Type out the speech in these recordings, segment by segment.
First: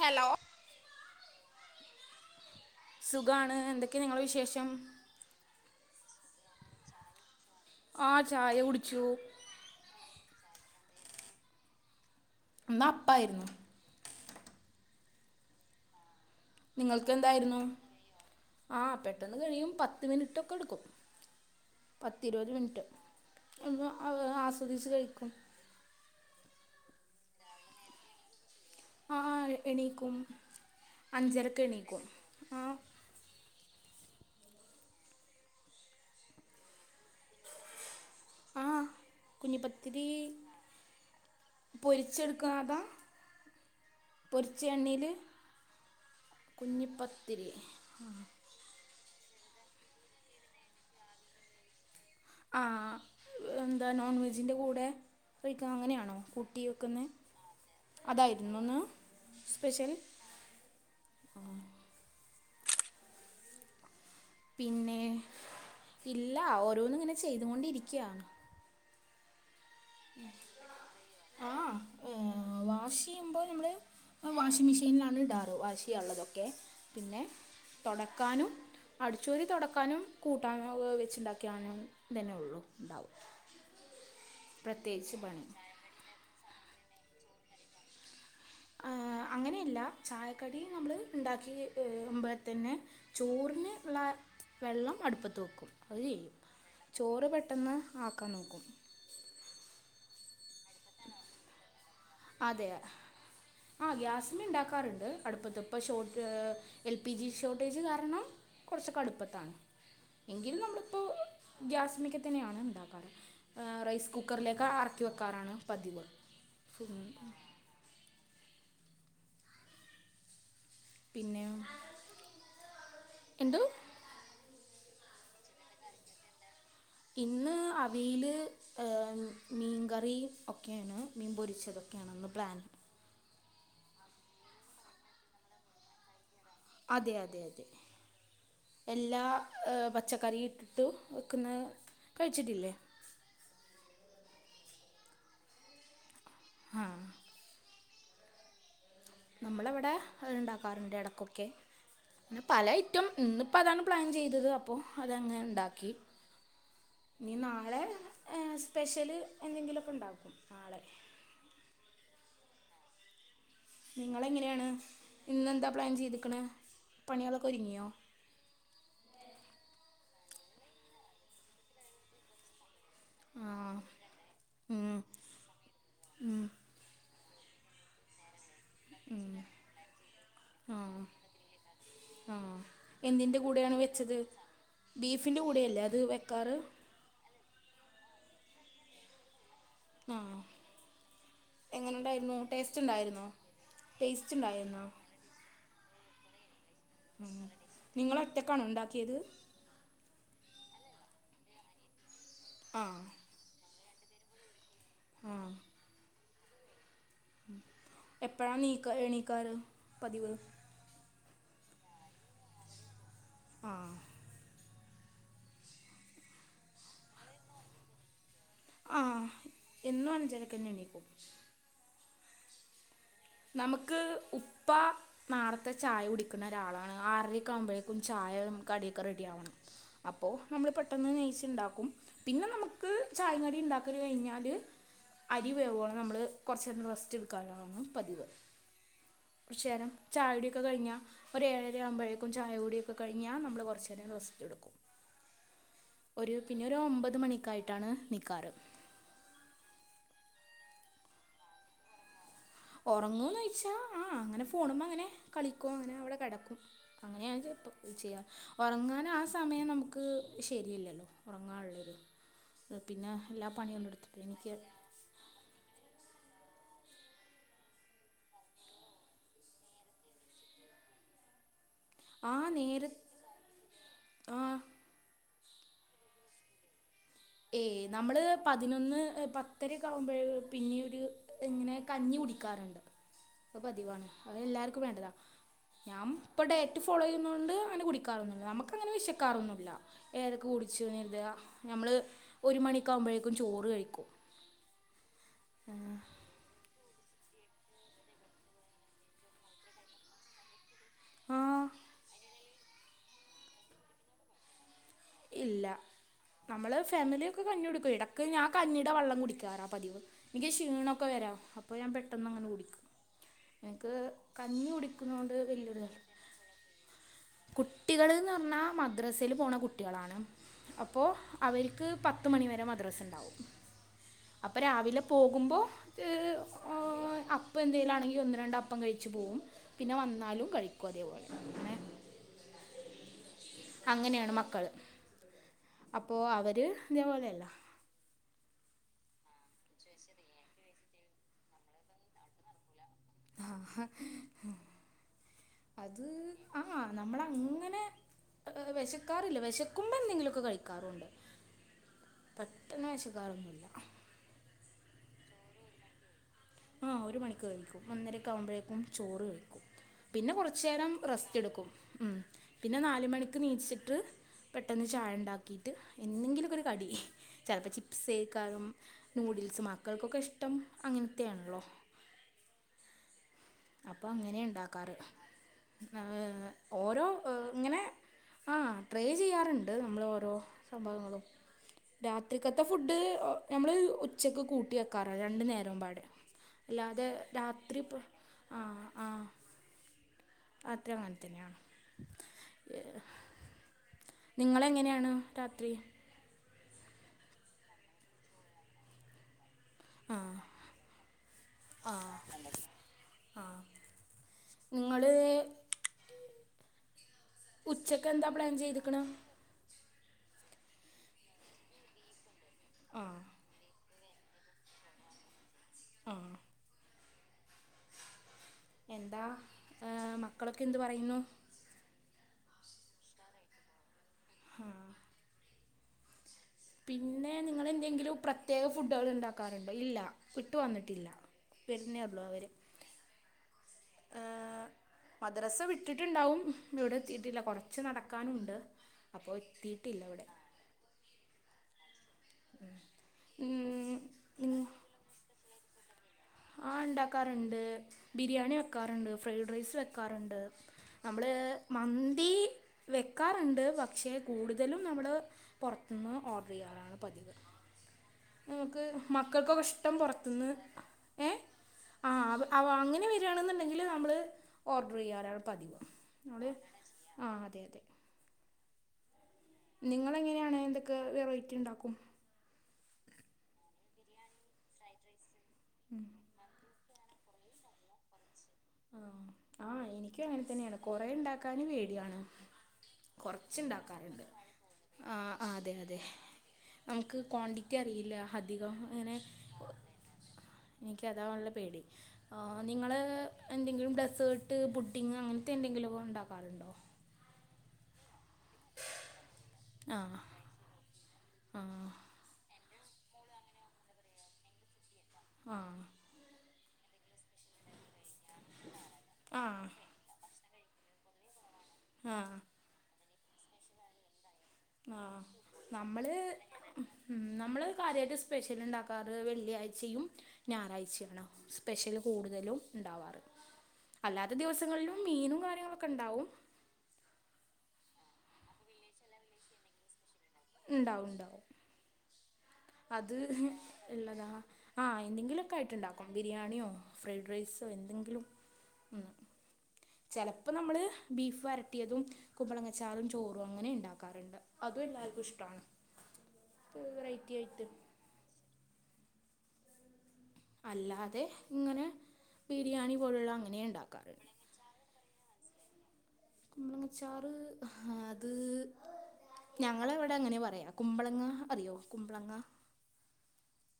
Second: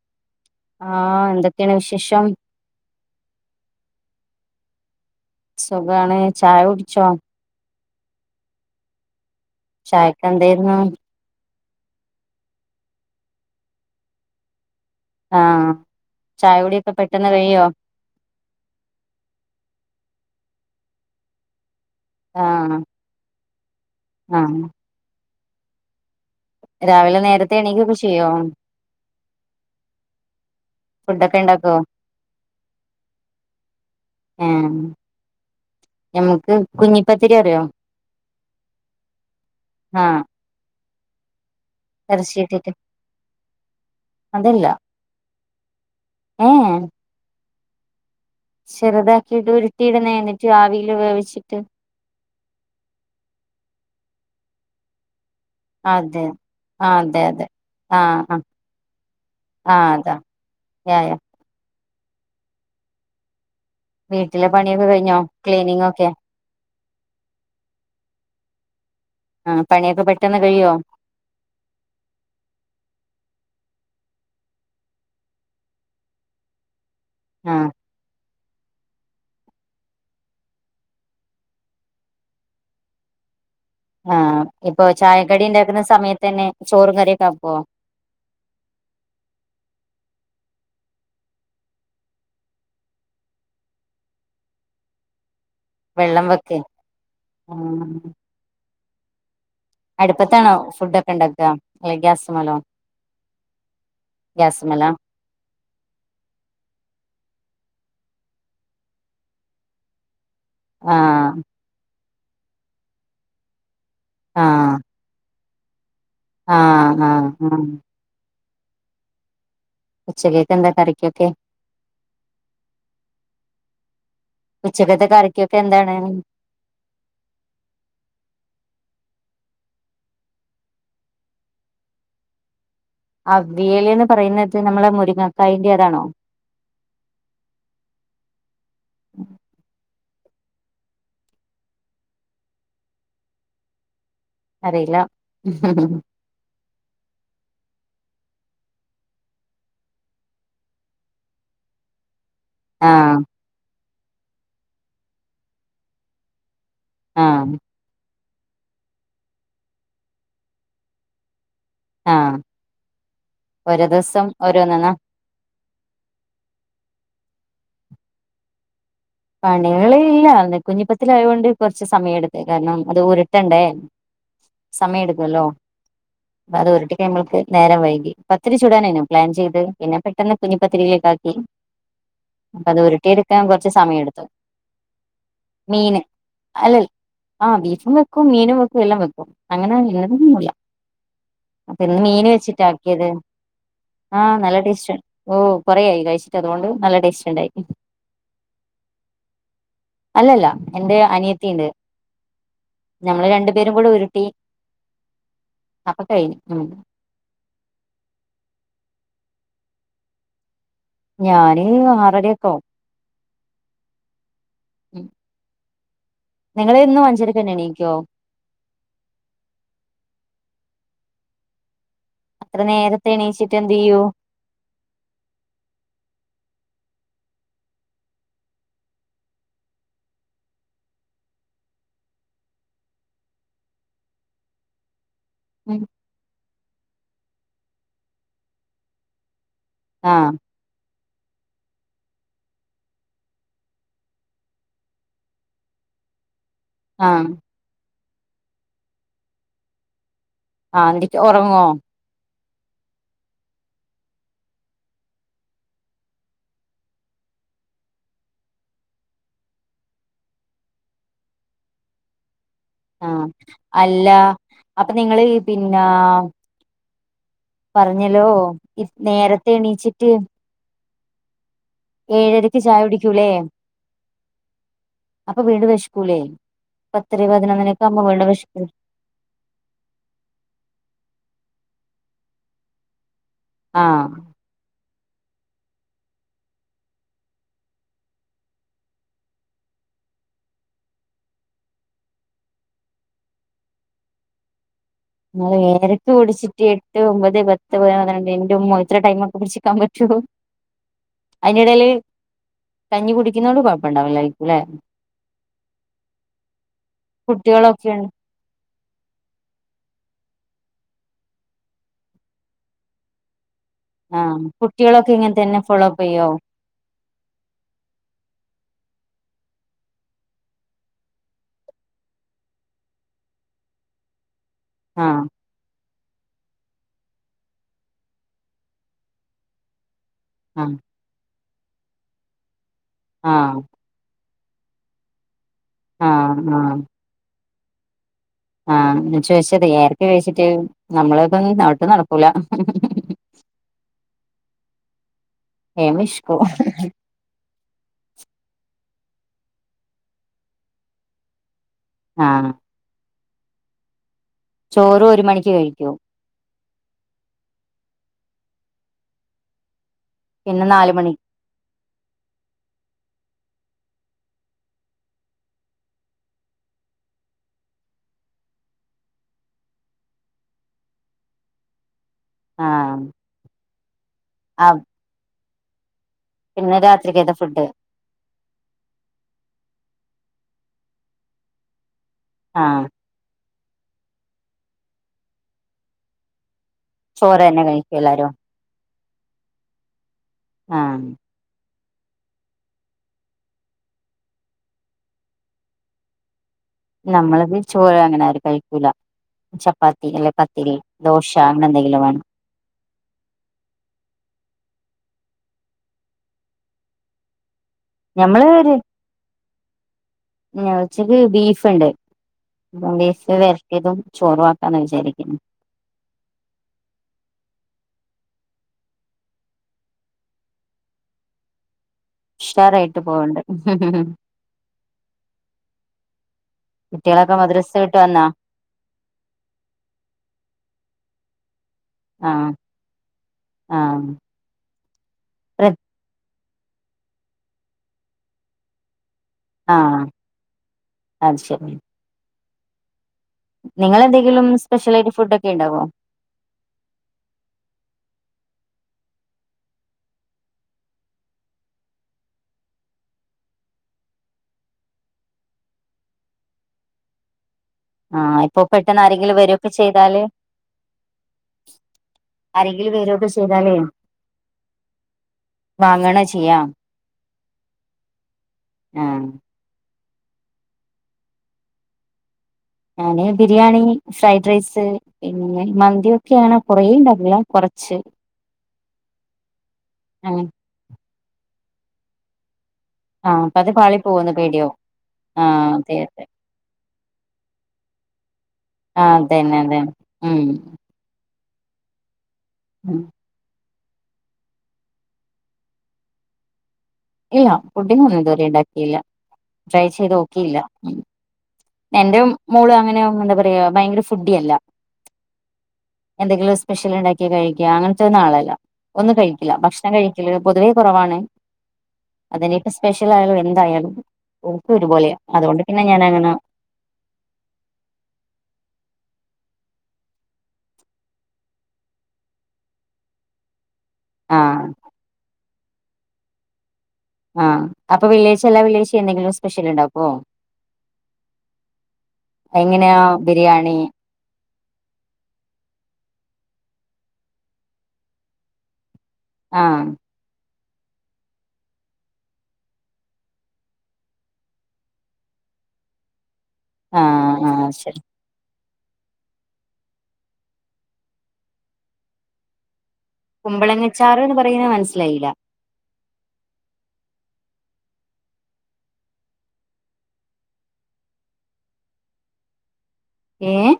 Hello ആഹ് എന്തൊക്കേണ് വിശേഷം? സുഖാണ്. എന്തൊക്കെ നിങ്ങളെ വിശേഷം? സുഖാണ്. ചായ കുട്ച്ചോ? ആഹ് ചായ കുടിച്ചു. ചായക്കെന്തേര്ന്നു? ഇന്നപ്പായിരുന്നു. ആഹ്. ചായ കുടിയൊക്കെ പെട്ടെന്ന് കയ്യോ? ആഹ് പെട്ടെന്ന് കഴിയും. പത്ത് മിനിറ്റൊക്കെ എടുക്കും. പത്തിരുപത് ആഹ് മിൻറ്റ്. ഒന്ന് അത് ആഹ് ആസ്വദിച്ചു കഴിക്കും. രാവിലെ നേരത്തെ എണീക്കൊക്കെ ചെയ്യോ? ആഹ് എണീക്കും. ഫുഡൊക്കെ അഞ്ചരക്ക് ഉണ്ടാക്കുവോ എണീക്കും. ആഹ് ഏഹ്. ഞമ്മക്ക് കുഞ്ഞിപ്പത്തിരി അറിയോ? ആഹ് കുഞ്ഞിപത്തിരി ആഹ് ഇറച്ചി ഇട്ടിട്ട് പൊരിച്ചെടുക്കുന്നതാ പൊരിച്ച അതല്ല എണ്ണീൽ ഏഹ് കുഞ്ഞിപ്പത്തിരി ചെറുതാക്കിയിട്ട് ഉരുട്ടിയിട്ണെ എന്നിട്ട് ആവീല് വേവിച്ചിട്ട്. ആഹ് എന്താ നോൺ വെജിന്റെ കൂടെ കഴിക്കാ അങ്ങനെയാണോ അതെ കൂട്ടി ആഹ് വെക്കുന്നെ. അതെ അതെ ആഹ് ആഹ് അതായിരുന്നോ ഇന്ന് ആഹ് സ്പെഷ്യൽ അതാ യാ യാ ഉം ഉം വീട്ടിലെ പണിയൊക്കെ കഴിഞ്ഞോ ക്ലീനിങ്ങൊക്കെ? ല്ല. ഓരോന്ന്ങ്ങനെ ചെയ്തുകൊണ്ടിരിക്ക്യാ. ആഹ് പണിയൊക്കെ പെട്ടെന്ന് കഴിയുവോ? ആഹ് ഏഹ് വാഷ് ചെയ്യുമ്പോൾ നമ്മൾ വാഷിംഗ് മെഷീനിലാണ് ഇടാറ് വാഷ് ചെയ്യാനുള്ളതൊക്കെ പിന്നെ ആഹ് തുടക്കാനും അടിച്ചോരി തുടക്കാനും കൂട്ടാനും വെച്ചുണ്ടാക്കിയാനും തന്നെ ഉള്ളു ഉണ്ടാവും ആഹ് ഇപ്പൊ പ്രത്യേകിച്ച് പണി ചായക്കടി ഉണ്ടാക്കുന്ന സമയത്ത് തന്നെ ചോറും കറിയൊക്കെ ആക്കോ ആഹ് അങ്ങനെയല്ല ചായക്കടി നമ്മൾ ഉണ്ടാക്കിപോൾത്തന്നെ ചോറിന് ഉള്ള വെള്ളം അടുപ്പത്ത് വെക്കും അത് വെള്ളം ചെയ്യും വെക്കെ ചോറ് ആ പെട്ടെന്ന് ആക്കാൻ നോക്കും അടുപ്പത്താണ ഫുഡ് ഒക്കെ ഉണ്ടാക്ക അല്ല ഗ്യാസ് അതെ ആ ഗ്യാസ്മ ഗ്യാസ്മല ഉണ്ടാക്കാറുണ്ട് അടുപ്പത്ത ഇപ്പോൾ ഷോർ എൽ പി ജി ഷോർട്ടേജ് കാരണം കുറച്ചൊക്കെ അടുപ്പത്താണ് എങ്കിലും നമ്മളിപ്പോൾ ആഹ് ഗ്യാസ് മിക്കത്തിനെയാണ് ഉണ്ടാക്കാറ് റൈസ് കുക്കറിലേക്ക് ആഹ് അറക്കിവെക്കാറാണ് പതിവ് ആഹ് ഉം. ആഹ് ആഹ് ഉച്ചെക്കേക്കെന്ത കറി പിന്നെ എന്തോ ഉച്ചക്കത്തെ കറിക്കൊക്കെ എന്താണ് ഇന്ന് അവീല് മീൻ കറിയും ഒക്കെയാണ് മീൻ പൊരിച്ചതൊക്കെയണെന്ന് പ്ലാന് അവിയലി എന്ന് പറയുന്നത് നമ്മെ മുരിങ്ങക്കായന്റെ അതാണോ അതെ അതെ അതെ എല്ലാ പച്ചക്കറി ഇട്ടിട്ടും വയ്ക്കുന്ന കഴിച്ചിട്ടില്ലേ അറിയില്ല ആഹ് നമ്മളവിടെ ഉണ്ടാക്കാറുണ്ട് ഇടക്കൊക്കെ പിന്നെ പല ഐറ്റം ആഹ് ഇന്നിപ്പോ അതാണ് പ്ലാൻ ചെയ്തത് അപ്പോൾ അതങ്ങനെ ഉണ്ടാക്കി ഇനി ആഹ് നാളെ സ്പെഷ്യല് എന്തെങ്കിലുമൊക്കെ ഉണ്ടാക്കും നാളെ ആഹ് ഓരോ ദിവസം നിങ്ങളെങ്ങനെയാണ് ഓരോന്നെന്നാ ഇന്ന്ന്താ പ്ലാൻ ചെയ്തക്കണ പണികളൊക്കെ ഒരുങ്ങിയോ പണികള് ഇല്ലായിന്ന് കുഞ്ഞിപ്പത്തില ആയൊണ്ട് കുറച്ച് സമയം എടുത്ത് കാരണം അത് ആ ഉരുട്ടണ്ടേ ഉം, സമയം എടുക്കല്ലോ ഉം, അത് ഉരുട്ടി കഴിയുമ്പൾക്ക് നേരം വൈകി ത്തിരി ചൂടാനായി പ്ലാൻ ചെയ്ത് പിന്നെ പെട്ടെന്ന് കുഞ്ഞിപ്പത്തലിലേക്ക ആക്കി ആഹ് എന്തിന്റെ കൂടെയാണ് സമയം വെച്ചത് എടുത്തു ബീഫിന്റെ കൂടെയല്ലേ അത് വെക്കാറ് ആഹ് ബീഫും വെക്കും മീനും വെക്കും എല്ലാം വെക്കും അങ്ങനെ ഇന്നത ആ ഒന്നുല്ല അപ്പൊ എങ്ങനെ ഇന്ന് മീൻ ഉണ്ടായിരുന്നു ടേസ്റ്റ് വെച്ചിട്ടാക്കിയത് ഉണ്ടായിരുന്നോ ആ ടേസ്റ്റ് നല്ല ഉണ്ടായിരുന്നോ ടേസ്റ്റ് ഓ കൊറയായി കഴിച്ചിട്ട് അതുകൊണ്ട് നല്ല ടേസ്റ്റ് ഉണ്ടായി നിങ്ങളൊ ഒറ്റക്കാണോ ഉണ്ടാക്കിയത് അല്ലല്ല എന്റെ അനിയത്തിണ്ട് ആ ഞമ്മള് രണ്ടു പേരും കൂടെ ഉരുട്ടി ആഹ് അപ്പൊ കഴന് ഉം എപ്പഴാ നീക്ക എണീക്കാറ് പതിവ് ഞാന് ആറരക്കാവും ആഹ് ഉം നിങ്ങളെന്നും അഞ്ചെരക്കന്നെ എണീക്കോ ആഹ് എന്നും അഞ്ചരക്കെന്നെ എണീക്കും ഇത്ര നേരത്തെ എണീച്ചിട്ട് എന്ത് ചെയ്യും. പ്പാ നേരത്തെ ചായ കുടിക്കുന്ന ഒരാളാണ്. ആറാരേക്കെ ആവ്മ്പോഴേക്കും ചായേയും കടിയൊക്കെ റെഡി ആവണം അപ്പൊ നമ്മള് പെട്ടെന്ന് നെയിച്ച് ഇണ്ടാക്കും പിന്നെ നമ്മക്ക് ചായേയും കടിയും ഇണ്ടാക്കാല് കയിഞ്ഞാല്. അരി ഉം വേവോളം നമ്മള് കൊറച്ച് നേരം റെസ്റ്റ് എടുക്കാലാണ് പതിവ്. കൊറ്ചേരം ആ ചായകുട്യക്കെ കഴിഞ്ഞാ ഒര് ഏഴരാ ആവമ്പോഴേക്കും ചായ കുടിയൊക്കെഴിഞ്ഞാ നമ്മള് കൊറച്ചേ രം റെസ്റ്റ്‌ എട്ക്കും. ഒര് പിന്നെ ഒര് ആ ഒമ്പത് മണിക്കായിട്ടാണ് ണിക്കാറ് ആഹ് ഒറങ്ങൊ ഒറങ്ങൂന്ന് ചോയിച്ചാ ആഹ് അങ്ങനെ ഫോണ്മ് അങ്ങനെ കളിക്കൂ അങ്ങനെ അവടെ കെടക്കും. അങ്ങനെ ഞാ [unintelligible] പ്പേ ചെയ്യാം ഒറങ്ങാൻ ആഹ് സമയം നമ്മുക്ക് ശെരിയല്ലല്ലോ ഒറങ്ങാൻള്ളരു. പിന്നെ ആഹ് എല്ലാ പണിയും അല്ല എട്ത്തിട്ട് എനിക്ക്. അപ്പൊ നിങ്ങളിൽ പിന്നെ പറഞ്ഞല്ലോ നേരത്തെ എണീച്ചിട്ട് ആ ഏഴരക്ക് ചായ നേര കുടിക്കൂല്ലെ. ആ അപ്പൊ വീണ്ടും വെശക്കൂല്ലേ പത്തിരി [unintelligible] യെ നമ്മള് പതിനൊന്ന് പ ത്തരെ ആവുമ്പഴ് പിന്നീട് ഇങ്ങനെ കഞ്ഞി കുടിക്കാറ്ണ്ട് അത് ആഹ് പതിവാണ് അത് എല്ലാർക്കും വേണ്ടതാ ഞാൻ ഇപ്പം ഡയറ്റ് ഫോളോ ചെയ്യ്ണോണ്ട് അങ്ങനെ കുടിക്കാറൊന്നും ഇല്ല നമ്മക്ക് അങ്ങനെ വിശക്കാറൊന്നു ഇല്ല. ഏതൊക്കെ കുടിച്ചൂന്നര്ത ഞമ്മള് ഒരു മണിക്ക്യാവുമ്പഴേക്കും ചോറ് കയിക്കും. [unintelligible] കുടിച്ച് എട്ട്, ഒമ്പത്, പത്ത് [unintelligible] എൻ്റെ ഉമ്മേ ഇത്ര ടൈമേക്കെ പിടിച്ചിക്ക്യാ പറ്റോ. ആ അയിൻ്റെ എടേല് കഞ്ഞി കുടിക്ക്ന്നോണ്ട് കൊഴപ്പണ്ടാവുലലെ. ഇല്ല നമ്മള് ഫാമിലിയൊക്കെ കഞ്ഞി കുടിക്കൊ കുട്ടികളൊക്കെ എടക്ക് ഞാ കഞ്ഞിടെ വെള്ളം കുടിക്കറാ പതിവ് എനിക്ക് ക്ഷീണൊക്കെ വെരാം. അപ്പോ ഞാൻ പെട്ടെന്ന് അങ്ങനെ കുടിക്കും. എനിക്ക് ആഹ് കഞ്ഞി കുട്ട്യേളൊക്കെ കുടിക്കുന്നതുകൊണ്ട് ഇങ്ങനെ തന്നെ ഫോളോപ്പ് ചെയ്യോ കുട്ടികള്ന്ന് പറ്ന്നാ മദ്രസേല് പോണ കു കുട്ട്യേളാണ്. അപ്പോ അവര്ക്ക് പത്ത് മണി വരെ മദ്രസ് ഇണ്ടാവും അപ്പ രാവിലെ ആഹ് പോകുമ്പോ അപ്പം എന്തെലും ആണെങ്കി ഒന്ന്, രണ്ട് അപ്പം കഴിച്ച് പോവും പിന്നെ വന്നാലും ആഹ് കയിക്കും അതേ പോലെ ആഹ് അങ്ങനേണ് മക്കള് അപ്പൊ ആഹ് അവര് ആഹ് ഇതേപോലെ അല്ല. ആഹ് ഞാ ചോദിച്ചത് ഏഴരക്ക് കഴിച്ചിട്ട് നമ്മളതൊന്നും [unintelligible] നടക്കൂല്ലാ ആഹ് വേം അത് വെശ്ക്കും ആഹ് നമ്മള് അങ്ങനെ വെശക്കാറില്ല. വെശക്ക്മ്പോ എന്തെങ്കിലൊക്കെ കയിക്കാറു ഉണ്ട് പ ആഹ് ഇപ്പന്നെ വെശക്കാറൊന്നു ഇല്ലാ ചോറും ഒര് മണിക്ക് കയിക്കോ ആഹാ ഒര് മണിക്ക് കയിക്കും ഒന്നരെക്കെ ആമ്പേഴേക്കും ചോറ് കയിക്കും പിന്നെ കൊറച്ച് നേരം നാല് മണി റെസ്റ്റ് എടുക്കും ഉം പിന്നെ നാല് മണിക്ക് നീച്ച്ട്ട് പെട്ടെന്ന് ചായ ഇണ്ടാക്കിയിട്ട് എന്തെങ്കിലും ഒക്കൊ ഒര് കടി ചെലപ്പോ ചിപ്സ് [unintelligible] ന്യൂഡിൽസ് മക്കൾക്കൊക്കെ ഇഷ്ടം അങ്ങനത്തെ ആണല്ലോ ആഹ് അപ്പൊ അങ്ങനെ ആഹ് ഇണ്ടാക്കാറ് പിന്നെ ഓരോ രാത്രിക്കത്തെ ഫുഡ് ഇങ്ങനെ ആ ട്രേ ചെയ്യാറുണ്ട് നമ്മൾ ഓരോ സംഭവങ്ങളും രാ തക്കത്തെ ആഹ് ഫുഡ് നമ്മള് ഉച്ചക്ക് കൂട്ടി വെക്കാറ രണ്ടു നേര പാട് അല്ലാതെ ചോറ് തന്നെ രാത്രി കഴിക്കും എല്ലാരും ആ ആ ആഹ് അത്രങ്ങണ്ടി തന്നെയാണ് നിങ്ങളെങ്ങനെയാണ് രാത്രി നമ്മളത് ചോര അങ്ങനെരും കഴിക്കൂല ചപ്പാത്തി ആ അല്ലേ പത്തിരി ദോശ അങ്ങനെ എന്തെങ്കിലും വേണം ആ നിങ്ങള് ഉച്ചക്ക്െന്താ പ്ലാൻ ചെയ്തിരിക്കണ ച്ചല് ബീഫ്ുണ്ട് ആ ബീഫ് വ ഇതും ചോറവാക്കാന്ന് വിചാരിക്കുന്നു ആഹ എന്താ ഏ മക്കളൊക്കെ എന്ത് പറയുന്നു ഉഷാറായിട്ട് പോകണ്ട് ആഹ പിന്നെ കുട്ടികളൊക്കെ മദ്രസ വിട്ട് നിങ്ങളെന്തെങ്കിലും പ്ര വന്നാ പ്രത്യേക ഫുഡുകൾ ഉണ്ടാക്കാറുണ്ട് ഇല്ല ഇട്ടു വന്നിട്ടില്ല വരുന്നേള്ളൂ അവർ ആഹ മദ്രസ വിട്ടിട്ടുണ്ടാവും ഇവിടെ എത്തിീട്ടില്ല കുറച്ച് നടക്കാനുണ്ട് അപ്പോൾ ആ എത്തിയിട്ടില്ല ഇവിടെ അത് ശരി ആഹ [unintelligible] നിങ്ങൾെന്തെങ്കിലും സ്പെഷ്യലായിട്ട് ഫുഡ് ഒക്കെ ഉണ്ടാവോ ആ ഉണ്ടാക്കാറുണ്ട് ബിരിയാണി വെക്കാറുണ്ട് ഫ്രൈഡ് റൈസ് വെക്കാറുണ്ട് നമ്മൾ മന്തി വെക്കാറുണ്ട് പക്ഷേ കൂടുതലും നമ്മൾ പുറത്തുനിന്ന് ഓർഡർ ചെയ്യാറാണ് പതിവ് ആഹ് ഇപ്പൊ നമുക്ക് പെട്ടെന്ന് ആരെങ്കിലും മക്കൾക്കൊക്കെ വരൊക്കെ ഇഷ്ടം ചെയ്താല് പുൊറത്തുന്ന് ഏ ആഹ് ആരെങ്കിലും അങ്ങനെ വരൊക്കെ ചെയ്താലേ വരിണെന്നുണ്ടെങ്കില് നമ്മള് ഓർഡർ ചെയ്യാരാൾ പതിവ് വാങ്ങണ നള് ചെയ്യാ ആ അതെ അതെ ഉം നിങ്ങ എങ്ങനെയാണ് എന്തൊക്കെ വെറൈറ്റി ഉണ്ടാക്കും ഞാന് ബിരിയാണി ഫ്രൈഡ് റൈസ് പിന്നെ മന്തിയൊക്കെയ ആണ കുറേണ്ടാവില്ല കുറച്ച് ആഹ ആഹ എനിക്കും അങ്ങനെ തന്നെയാണ് കൊറെ ഉണ്ടാക്കാന് പേടിയാണ് ആഹ് അപ്പൊ അത് പാളി കൊറച്ചുണ്ടാക്കാറുണ്ട് പോവോന്ന് പേടിയാവും ആ അതെ അതെ നമുക്ക് ക്വാണ്ടിറ്റി അറിയില്ല അധികം ആ അങ്ങനെ അത തന്നെ അതെെ ഉം എനിക്ക് അതാല്ല പേടി നിങ്ങൾ ഉം എന്തെങ്കിലും ഡെസേർട്ട് ബുഡിങ്ങ് അങ്ങനത്തെ എന്തെങ്കിലുമ ഒ ഉണ്ടാക്കാറുണ്ടോ ഇല്ല ഫുഡിങ് ഒന്നും ഇതുവരെ ഉണ്ടാക്കിയില്ല ട്രൈ ചെയ്ത് നോക്കിയില്ല ആഹ് എന്റെ മോള് അങ്ങനെ എന്താ പറയാ ഭയങ്കര ഫുഡി അല്ല ആഹ് എന്തെങ്കിലും സ്പെഷ്യൽ ഉണ്ടാക്കി കഴിക്ക അങ്ങനത്തെ ഒന്നാളല്ല ഒന്ന് ആ കഴിക്കില്ല ഭക്ഷണം കഴിക്ക പൊതുവേ കുറവാണ് ആ അത് ഇനി സ്പെഷ്യൽ ആയാലും എന്തായാലും ഓക് ആ ഒരുപോലെ അതുകൊണ്ട് പിന്നെ ഞാനങ്ങനെ ഉം നമ്മള് കാര്യയിട്ട് സ്പെഷ്യൽ ഉണ്ടാക്കാറ് വെള്ളിയാഴ്ചയും ഞായറാഴ്ചയാണ് സ്പെഷ്യല് കൂടുതലും ഉണ്ടാവാറ് അല്ലാത്ത ആഹ് ദിവസങ്ങളിലും മീനും കാര്യങ്ങളൊക്കെ ഉണ്ടാവും ആഹ് അപ്പൊ വെള്ളിയാഴ്ച എല്ലാ വെള്ളിയാഴ്ച എന്തെങ്കിലും സ്പെഷ്യൽണ്ടാക്കുവോ ഇണ്ടാവും ഇണ്ടാവും എങ്ങനെയാ അത് ബിരിയാണി ഇള്ളതാ ആഹ് എന്തെങ്കിലോക്കെ ആയിട്ട് ഇണ്ടാക്കും ബിരിയാണിയോ ഫ്രൈഡ് റൈസോ എന്തെങ്കിലും ഉം ആഹ് ചെലപ്പോ നമ്മള് ബീഫ് വരട്ടിയതും കുമ്പളങ്ങ ചാറും ചോറും അങ്ങനെ ഇണ്ടാക്കാറുണ്ട് അതും എല്ലാർക്കും ഇഷ്ടാണ് [inaudible] ഒരു വെറൈറ്റി ആഹ് ആയിട്ട് ആഹ് ശരി അല്ലാതെ ഇങ്ങനെ ബിരിയാണി പോലുള്ള അങ്ങനെ ഇണ്ടാക്കാറുണ്ട് അത് എങ്ങനെ മനസ്സിലായില്ല കുമ്പളങ്ങ ചാറ് അത് ഞങ്ങള് ഇവടെ അങ്ങനെ പറയാ കുമ്പളങ്ങ അറിയോ കുമ്പളങ്ങ ഏഹ്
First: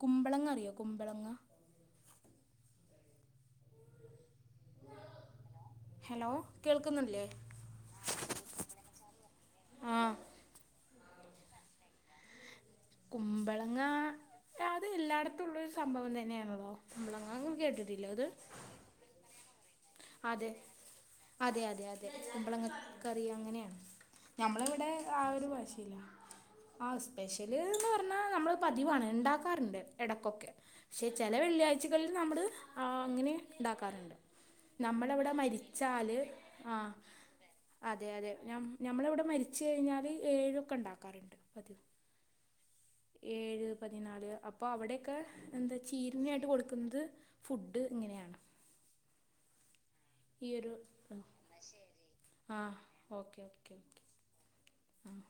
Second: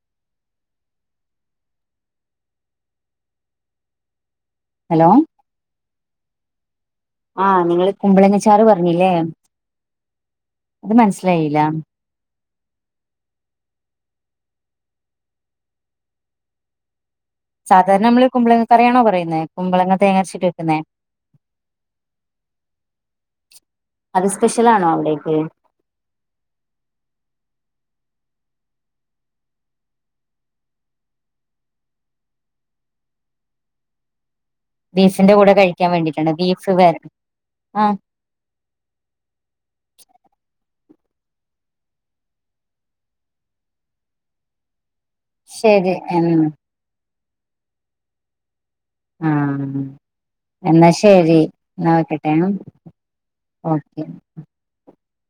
കുമ്പളങ്ങ അറിയോ കുമ്പളങ്ങ ഹലോ ഹലോ കേൾക്കുന്നില്ലേ ആഹ് നിങ്ങള് കുമ്പളങ്ങ ചാറ് പറഞ്ഞില്ലേ ആ അത് മനസ്സിലായില്ല കുമ്പളങ്ങ അത് എല്ലായിടത്തും ഉള്ളരു സംഭവം തന്നെയാണല്ലോ കുമ്പളങ്ങ സാധാരണ കേട്ടിട്ടില്ലേ നമ്മള് അത് കുമ്പളങ്ങ കറിയണോ പറയുന്നേ കുമ്പളങ്ങ തേങ്ങ അരച്ചിട്ട് അതെ വെക്കുന്നേ അതെ അതെ അതെ കുമ്പളങ്ങ കറി അങ്ങനെയാണ് അത് സ്പെഷ്യൽ ആണോ ഞമ്മളവിടെ ആ അവിടേക്ക് ഒരു ഭാഷ ആഹ് സ്പെഷ്യല് എന്ന് പറഞ്ഞാൽ നമ്മൾ പതിവാണ് ഇണ്ടാക്കാറ്ണ്ട് എടക്കൊക്കെ പക്ഷെ ചെല വെള്ളിയാഴ്ചകളില് നമ്മള് ആഹ് അങ്ങനെ ഇണ്ടാക്കാറ്ണ്ട് നമ്മളവിടെ ബീഫിന്റെ കൂടെ കഴിക്കാൻ മരിച്ചാല് വേണ്ടിട്ടാണ് ബീഫ് വേ ആഹ് ആ അതെ അതെ ഞാൻ ഞമ്മളവിടെ മരിച്ച് കഴിഞ്ഞാല് ഏഴൊക്കെ ഇണ്ടാക്കാറ്ണ്ട് പതിവ് ഏഴ് പതിനാല് അപ്പോ അവടെയൊക്കെ എന്താ ശരി ഉം ചീരണിയായിട്ട് കൊടു കുന്നത് ഫുഡ് ഇങ്ങനെയാണ് ആഹ് ഈ എന്നാ ഒരു ശരി എന്നാ വെക്കട്ടെ ആ ഓക്കെ ഓക്കെ ആഹ്